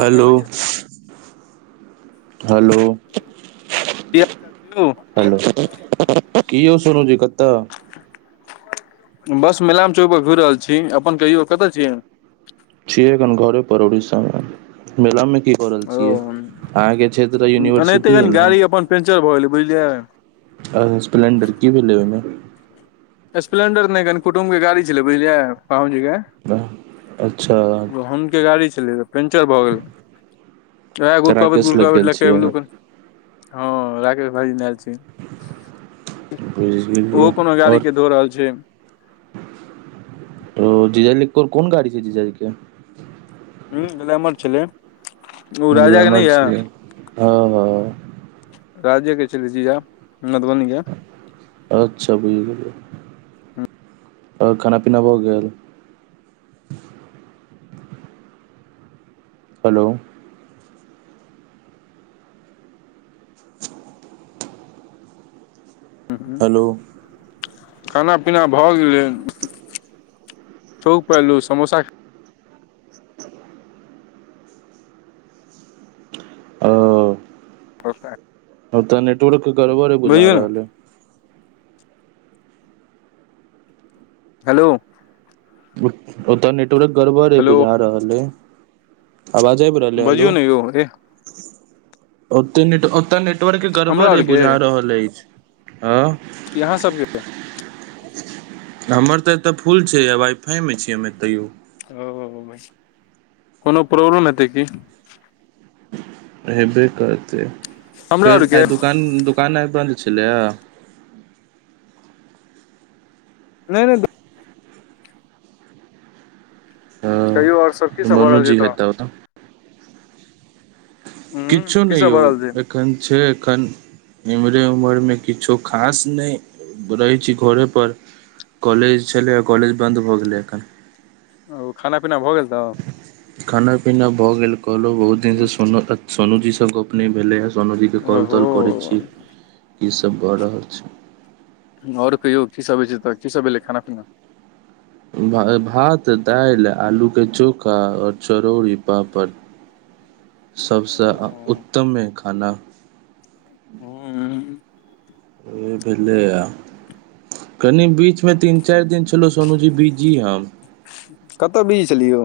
Hello hello hello, की हाल चाल छै? हेलो, की ओ सोनू जी कतऽ? बस मिलान चौक पर घुरि रहल छी, अपन कहियो कतऽ छी? छिय घनघौरे पर, ओडिशामे मेलामे की? की कऽ रहल ओ छियै? अहाँके क्षेत्र एनाहिते यूनिवर्सिटी य कनि ने? गाड़ी अपन पंचर भऽ गेलै, बुझलियै। आ स्प्लेंडर की भेलै ओहिमे? स्प्लेंडर नहि, कनि कुटुम्बके गाड़ी छलै, बुझलियै पाहुन जे। अच्छा हिनके गाड़ी छलै। पंचर भऽ गेल, तऽ गुड़कबत राकेश लग गुड़कावत गेल छियै ल। हँ, राकेश भाईजी आयल छथि, बुझि ओहो गेलियै कोनो गाड़ी लऽ कऽ? हो रहल छै। तऽ जीजाजीके कोन गाड़ी छै? जीजाजी हँ, ग्लैमर छलै। ओ राजा के नहि य छै हँ। राज्यके छलै जी, आब मधुबनीके। अच्छा, बुझि गेलियै। आओर खाना पीना भऽ गेल? हेलो [unintelligible] हूँ हेलो खाना पीना भऽ गेलै, कहलहुँ समोसा। ओ ओत ओतऽ नेटवर्क गड़बड़ बुझा ने रहल छै। हेलो ओतय नेटवर्क गड़बड़ छै, हेलो बुझा रहल छै। आवाज आबबि रहलै? हेलो बजियौ ने यौ ए ओते नेटवर्क हमरा गड़बड़ आरके बुझा रहल अछि। हँ कि अहाँ सभके हमर तऽ एतऽ फूल छै, वाइ-फाइमे छियै हम तैयो। ओ कोनो प्रॉब्लम हेतै की? हेबे करैत करैत हमरा फेर आरके आइ दुकान दुकान आइ बन्द छलै। नहि नहि कहियो, आओर सभ की हँ की भऽ रहल छै मनुजी तऽ? हेता ओतऽ हूँ किछु की नहि यौ, सब भऽ रहल छै एखन छै एखन। इम्हरे उम्हरेमे किछो खास नहि, घरे पर रहै छी। कॉलेज छलै आ कॉलेज बन्द भऽ गेलै एखन। ओ खाना पीना भऽ गेल न खाना पीना भऽ गेल कहलो बहुत दिन से सोन सोनू जी से गोप न भेले ह सोनूजीके काॅल ओहो ताॅल करै छी की सब भऽ रहल छै आओर कहियो की सभ होइ छै तऽ कीसभ एलै खाना पीना भात दालि आलू के चोखा और चरौड़री पापड़ सबसे उत्तमे खाना हँ ओह भेलैए आ कनि बीचमे तीन चार दिन छलो सोनू जी बीजी हम कत बीजी छलियो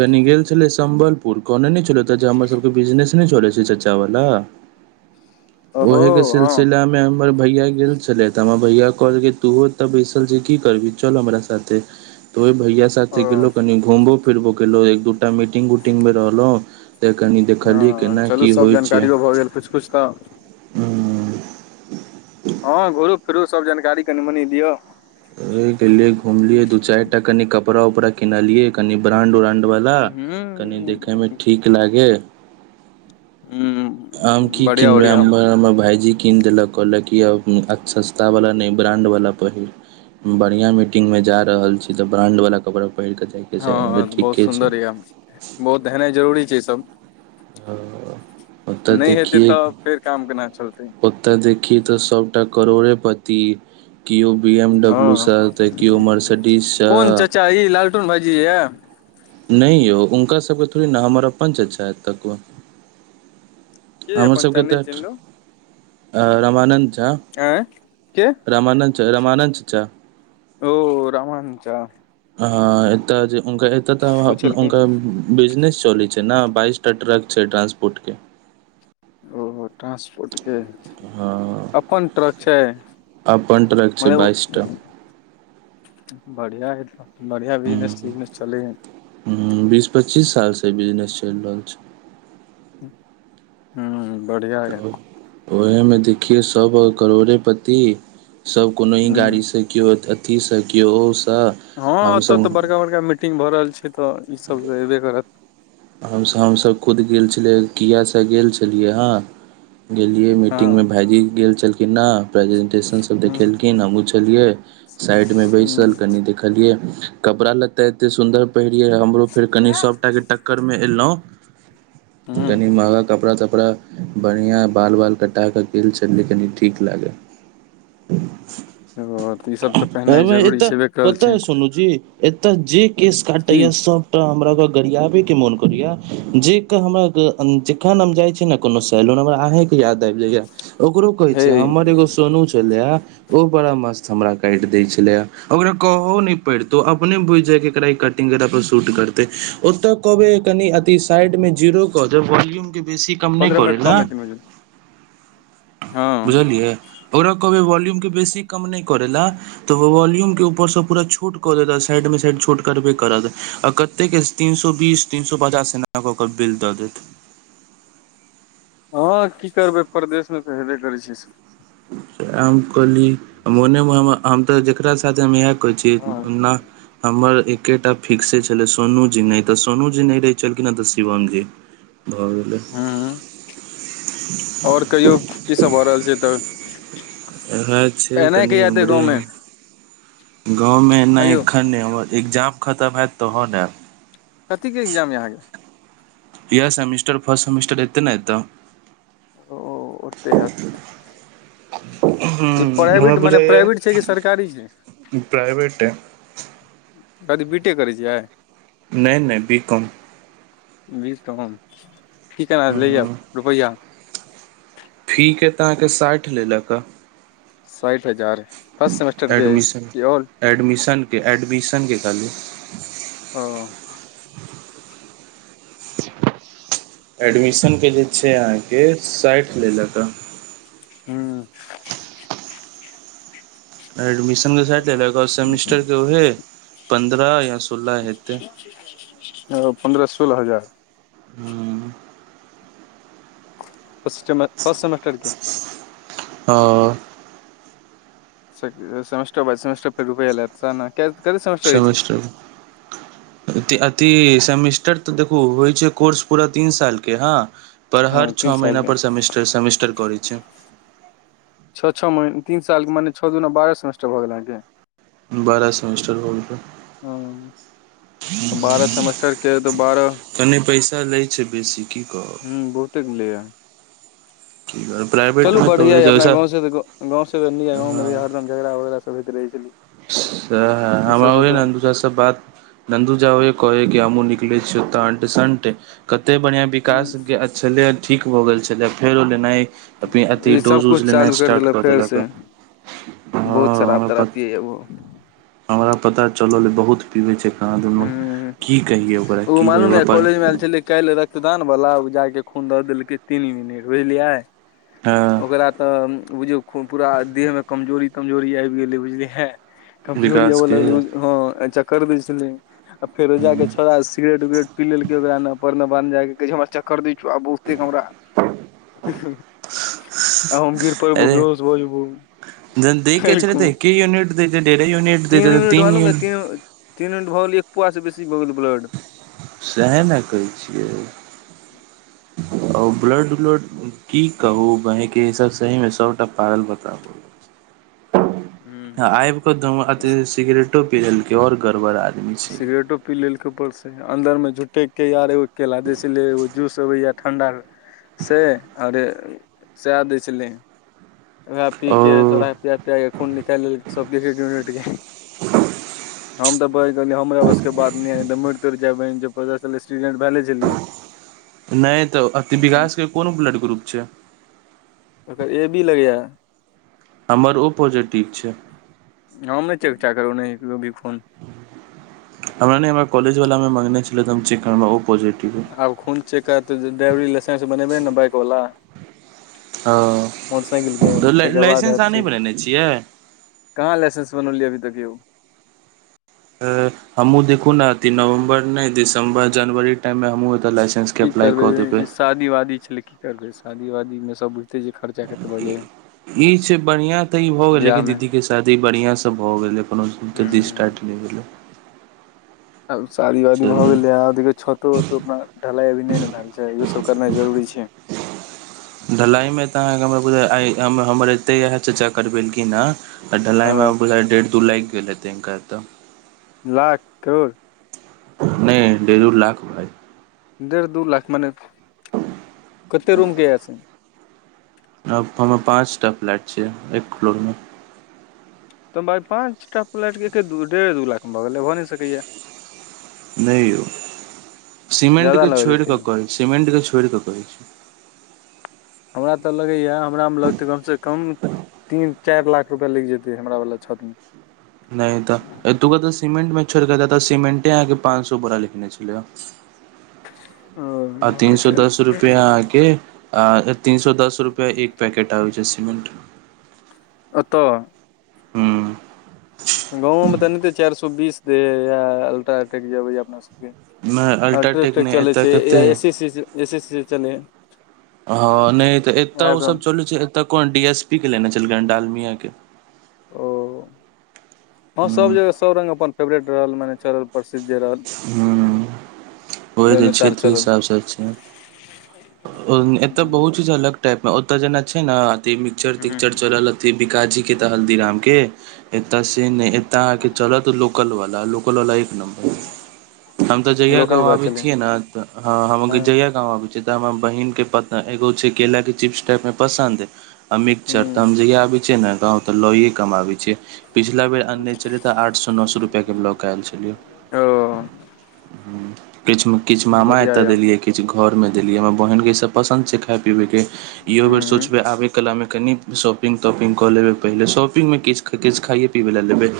कनि गेल छलै सम्बलपुर कोने ने छलै ओतय जे हमर सभके बिजनेस नहि चले छै चाचा बाला ओहो ओहिके हँ सिलसिलामे हमर भैया गेल छलै त हमर भैया कहलकै तूँ अते बैसल जे की करभी चल हमरा साथ थे त ओहि भैया ओ साथे गेलहुँ कनि घुमबो फिरबो केलहुँ एक दू टा मीटिंग उटिंग मे रहलो त कनि देखलियै केना की होइ छै [unintelligible] पुछता हूंम्म हँ घुरु फिरु सब जानकारी कनि मनी दिय हे गेलिय घूमलिय दू चार टा कनि कपड़ा उपड़ा किनलिये कनि ब्रांड उरानंड वा कनि देखे हूँ मे ठीक लागे हूंम्म आम की कीनबै हमर हमर भाईजी कीन देलक कहलक कि अब सस्तावला नहि ब्राण्डवला पहिर बढ़िया मीटिंग मे जा रहल छी त ब्रांड वाला कपड़ा पहिर के जाय हँ बहुत सुन्दर यऽ बहुत हेनाइ जरूरी छै ईसभ ह नहि हेतै तब फेर काम केना चलतै ओत देखी त सभटा करोड़ेपति केओ बी एमडब्ल्यू हँ स त केओ मर्सडीज स कोन चाचा ई लाल टुन भाइ जी ये नहि यौ हुनका सबके थोड़ी ने हमर अपन चच्चा एतके के हमर अपन चा सबके नहि तऽ चिन्हलौं रामानन्द झा आँय के रामानन्द चा रामानन्द चचा ओ रामानन्द चा हँ एत जे ओ एतय छलखिन हुनकर बिजनेस चलै छै ने बाइस टा ट्रक छै ट्रांसपोर्ट के ओ ट्रंसपोर्टके हँ अपन ट्रक छै अपन ट्रक छै मने ओ बाइस टा बढ़िया है बढ़िया बिजनेस तिजनेस चले है हूंम्म बीस पच्चीस साल से बिजनेस चलि रहल छै ठीक उएहमे देखियौ सभ करोड़े पति सब कोनो ही हूँ गाड़ीसँ केओ अथीसँ केओ ओसँ हँ ओतऽ हमसभ तऽ बड़का बड़का मीटिंग भऽ रहल छै तऽ ईसभ त अयबे करत हमसभ हमसभ खुद गेल छलियै कियासँ गेल छलियै हेँ गेलियै हँ मीटिंगगमे भाइजी गेल छलखिन ने प्रेजेन्ट स्टेशन सब हूँ देखेलखिन हमछलियै साइड में हूँ बैसल कनि देखलिये कपड़ा लत्ता एते सुन्दर पहिरिये हमरो फेर कनि सबटा के एलहुँ कनि महगा कपड़ा तपड़ा बढ़िआँ बाल बाल कटा कऽ गेल छलियै कनि ठीक लागै हूँ ई सब तऽ पहिनाइ अमे जरूरी तऽ छेबे करल पता छै हाय सुनू जी एतय जे केस काटे की या सबटा हमरा के गड़ियाबे के मोन करैया जे हमरा जखन हम जाय छीै ने कोनो सैलून हमर अहें के याद आबि जाइया ओकरो कहे हे छै हमर एगो सोनू छलेे ओ बड़ा मस्त हमरा काटि दय छले ओकरा कहहो नहि पड़तो अपने बुझि जायके एकरा ई कटिंग पर शूट करते ओतऽ कहब कनि अ साइड मे जीरो कह दे वॉल्यूम के बेसी कम नहि पन्द्रह करे मिनट ला कम एतैे बुझलियै ओकरा कहबै वॉल्यूम के बेसी कम नहि करै लए तऽ ओ वॉल्यूम के ऊपरसँ पूरा छोट कऽ देत साइड मे साइड छोट करबे करत आ कते के तीन सो बीस तीन सए पचास एनााक ओकर बिल द देत हँ की करबै परदेशमे तऽ हेबे करै छ हम कहली मोनेमे हम तऽ जकरा साथ हम आयब कहै हँ छैना हमर एक टिकेट आ फिक्से छले सोनू जी नहि तऽ सोनू जी नहि रहे छलखिन हँ तऽ शिवम जी भऽ गेलै हुँ हुँ आओर कहियो की सब भऽ रहल छै तऽ छै एनाइ कनि कहिया एतै उमरे गाँवमे ह गाँव में एना आयौ एक खन नहि एग्जाम खतम होयैत तहन ने आब कथिके एकगजाम अहाँ के यह सेमेिस्टर फर्स्ट सेमिस्टर एते ने एतऽ ओ ओते हायत हुँ ई प्राइवेट मने प्राइवेट छै कि सरकारी छै प्राइवेट है। कथी बीटे करै छियै नहि नहि बी कम बीस ठ के ने ले हम्म, आब रुपैआ फीक के तऽ अहाँके साठि लेलक हँ साठि हजार हर सेमस्टर एडमिशन एडमिशनके एडमिशनके कहँलू ओ एडमिशनके जे छै अहाँके साठि लेलक ह हुँ एडमिशनके साड लेल सेमेस्टरके उहे पन्द्रह या सोलह हेतै ओ पन्द्रह सोलह हजार ह्म रफस्ट सेमस्टर के ओ स से समेस्टर बाय सेमेस्टर पर समेस्टर रुपया लैत सेमेस्टर अथि सेमेस्टर तऽ देखू होइ छै कोर्स पूरा तीन सालके हँ पर हँ हर तीन छओ साल महीनाप के पर सेमेस्टर सेमेस्टर करैय छै छओ छओ मी तीनाल मने छ दिना बारहमेस्टर भऽ गेल अहाँके बारह सेमेिस्टर होल रह ह बारह सेमेस्टर के तऽ बारह कने पैसा लै छै बेसी की कहब हूँ बहुते लैए की कहब चलू प्राइवेटमे तऽ बढ़िआँ ओहे यए अपना जैसा गाँवसँ तऽ गाँवसँ तऽ नीक य गाँवमे हँ हरदम झगड़ा उगड़ा सभ होइत रहै छलै ह ह ई हमरा सब से ओहि तऽ न दू च बाद नन्दु झावे कहै कि हमूँ निकलैत छिय तऽट सन्ट कते बढ़िआं विकास हूँ छलै ठीक भऽ गेल छलै फेर ओ लेनाइ अपने अथी ई सब डोज उज कुछ चालू लेनाइ कैर स्टार्ट कर फेर देलक से ह ज ओ हमरा पता चलल बहुत पीबे छै कहाँ दुन हूँ की कहिे ओकरा की कहि ओकरा आय छलै कालहिख रदान बालला उपजा के खून दऽ देलकै तीन मिनट बुझलियै हँ ओकरा तऽ बुझिय पूरा देहमे कमजोरी तमजोरी आबि गेलै बुझलियै कमजोरी हब विकासके लगल हँ चक्कर भी छल आ फेर रोजाक के छौड़ा सिगेट उगरेट पी लेलकै ओकरा न ने बान्हि जायके कहै हमरा चक्कर द छ आ बहुझते हमरा आ हम गिर पड़बो अरे बेहोश भऽ जेबो जन देख के काल्हि छल रे त खुमा की यूनिट दत ढेरी यूनिट दे तऽ मिनट तीन मालूम य यूनि तीन मंट भऽ गेल एक पुआ से बेसी भऽ गेल ब्लड सएह ने कहै छियै ह ब्लड उलड की कहू बहि के सब सही मे सबटा पागल बताबु हूँ आब कोऽ ई सिगरेटो पीेलक और गड़बड़ा सिगरेटो पी लेल कपड़ से अंदर में झुटे के यार एो केला जैसे ले एगो जूस अबे या ठंडा से अरे सए दै छलै उएह ओ पीे सौराह पिया पियाे खून निकालि लेल सभके एक यूनिट के हम तऽ कह कहल हमरा बस के बात तो जाय बहिन पचास साल एक्सीडेंट भेले छलै नहि तऽ अति विकास के कोनो ब्लड ग्रुप छै ओकर ए भी लगैया हमर ओ पॉजिटिव छै हम नहि चेक च करब नहि भी फोन हमरा नहि हमरा कॉलेजवलामे मङ्गने छलै त हम चिक्नमे ओ पॉजिटिव आब खून चक तऽ ड्राइवरी लाइसेंस बनेबे ने बाइक वला ह मोटरसाइकिलके तऽ ताके बाद लाइसेंस हत अहाँ नहि से बनेने छियै कहाँ लाइसेस बनलिय अभीक यौ हमू देखु ने अ नवम्बर न दिसं्बर जनवरी के टाइम मे हमहु एताे लाइसेंस इ की केके अपप्लाइ कऽ करबै देबै शादी वादी छले की करबै शादी वादी मे सब बु ई छै बढ़िया तऽ ई भ गेलै बियाह कि मे दीदी के शादी बढ़िया से भऽ गेलै कोनो स्टारट नहि गेल आब शादी वादी भऽ गेलै देख छतो त अपना ढलाइ अभी नहि ने भेल छै इहो सब करनाइ जरूरी छै ढलाइमे तऽ अहाँके हमरा बुझाय आय हमर एतहि इहए च्चा कर भेलखिन हन आ ह ढलाइमे आब बुझाय डेढ़ दू लागि गेल हे तै हिनका तऽ लाख करोड़ नहि डेढ़ दू लाख भइ डेढ़ दू लाख मने कते रूम के अय से हमर पाँचटा फ्लैट छियै एक फ्लोरमे तऽ भााय पाँंच टा प्लैट के एके दू डेढ़े दू लाख मे भऽ गेलै भ नहि सकैया नहि यौ सीमेंट ज्यादा के लगलै छोड़ कऽ तैयो कहै सीमेंट के छोड़ कऽ कहै छी हमरा तऽ लगैए हमरामे लगतै कमसँ कम तीन चारि लाख रुपआ लागि जेतै हमरा वालला छत मे नहि तऽ एतुका तऽ सीमेंटमे छोड़ि कऽ दे तऽ सीमेंटे अहाँके पाँच सए बोरा लिखने छलैए मे ओ आ तीन आर सो के दस रुपआ अहके आ तीन सए दस रुपआ एक पैकेट आबय छै सिमेंट ओतऽ हूँ गाँव मे तन ते चारि सए बीस दे ह अल्ट्राटेक जेबै अपना सबके नहि अल्ट्राटेक अल्ट्रेटेक नहि चलै एतय छै कते या एसी सी एसी सी चलै हँ नहि तऽ इएह एतय सब ओसभ चलू छै एतऽ कोन डी एस पी के लेने छलकै हन डालमिया के ओ हँ सभ हूँ जगह सभ रङ्ग अपन फेवरेट रहल मने चलल प्रसिद्ध जे रहल हूँ ओहि त अनुसार क्षेत्र चलल हिसाबसँ छै एतय हूँ बहुत चीज अलग टाइप मे ओतय जेना छै ने अथ मिक्सचर तिक्चर चल अ बिकाजी के तऽ हल्दीराम के एतऽ से नहि एतऽ अहाँके चलत लोकल बा ल लोकलवला एक नमर हम तऽ जहिया लोकल गाँंव बला आबे चलै छियै ने ह हम हँ जहिया गाँंव आबे छीै त हमरा बहिन पता केगो छै केला के चिप्स टाइप मे पसन्द ह मिक्सचर त हूँ हम जहिया आब छिये ने गाॅंव तो लइये कऽ हम आबय छिये पिछला बेर अनने छलियै तऽ आठ सए नओ सए रुपआ के लऽकऽ आयल छलियै ह किछ किछु मामा बढ़िया एतय या देलियै किछु घर में देलियै हमरा बहिनके ईसब पसन्द छै खाइ पीबैके इहो बेर हूँ सोचबै आबै कलामे कनि शॉपिंग तॉपिङंगग कऽ लेबै पहिले शाॅपिंगमे किछु किछु खाइए पीबै लय लेबै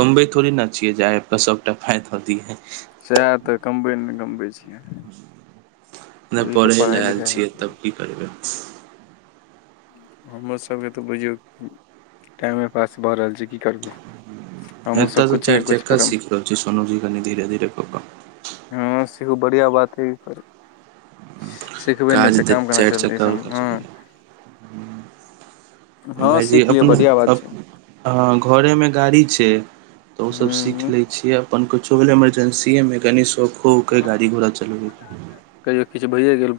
कमबै थोड़े ने छिये जे आइ त सबटा फाय दऽ दिये सह तऽ कमबे मे गमबे छी नहि तऽ पढ़ै लए पढ़ाइ आयल लिखाइ छियै तब की करबै हमरोसभके तऽ बुझियौ टाइमे पास भऽ रहल छै की करबै हमहुँ एतऽ सब तऽ कुछ चारि ने कुछ चक्का करब सीख रहल छी सोनूजी कनि धीेरे धीरे कऽ कऽ हँ सेहो बढ़ियाँ बात है [unintelligible] सिखबै नहि काज तऽ काम देत करना चारि चलतै इ सब म चक्का भाइजी लियअ अपने बढ़िया बात अप छै हँ घरेमे गाड़ी छै तऽ ओसभ सीख ह लैत छियै अपन कुछो भेलै इमरजेन्सीएमे कनि सौखोके गाड़ी ह घोड़ा चलबैके कहियो किछु भइए गेल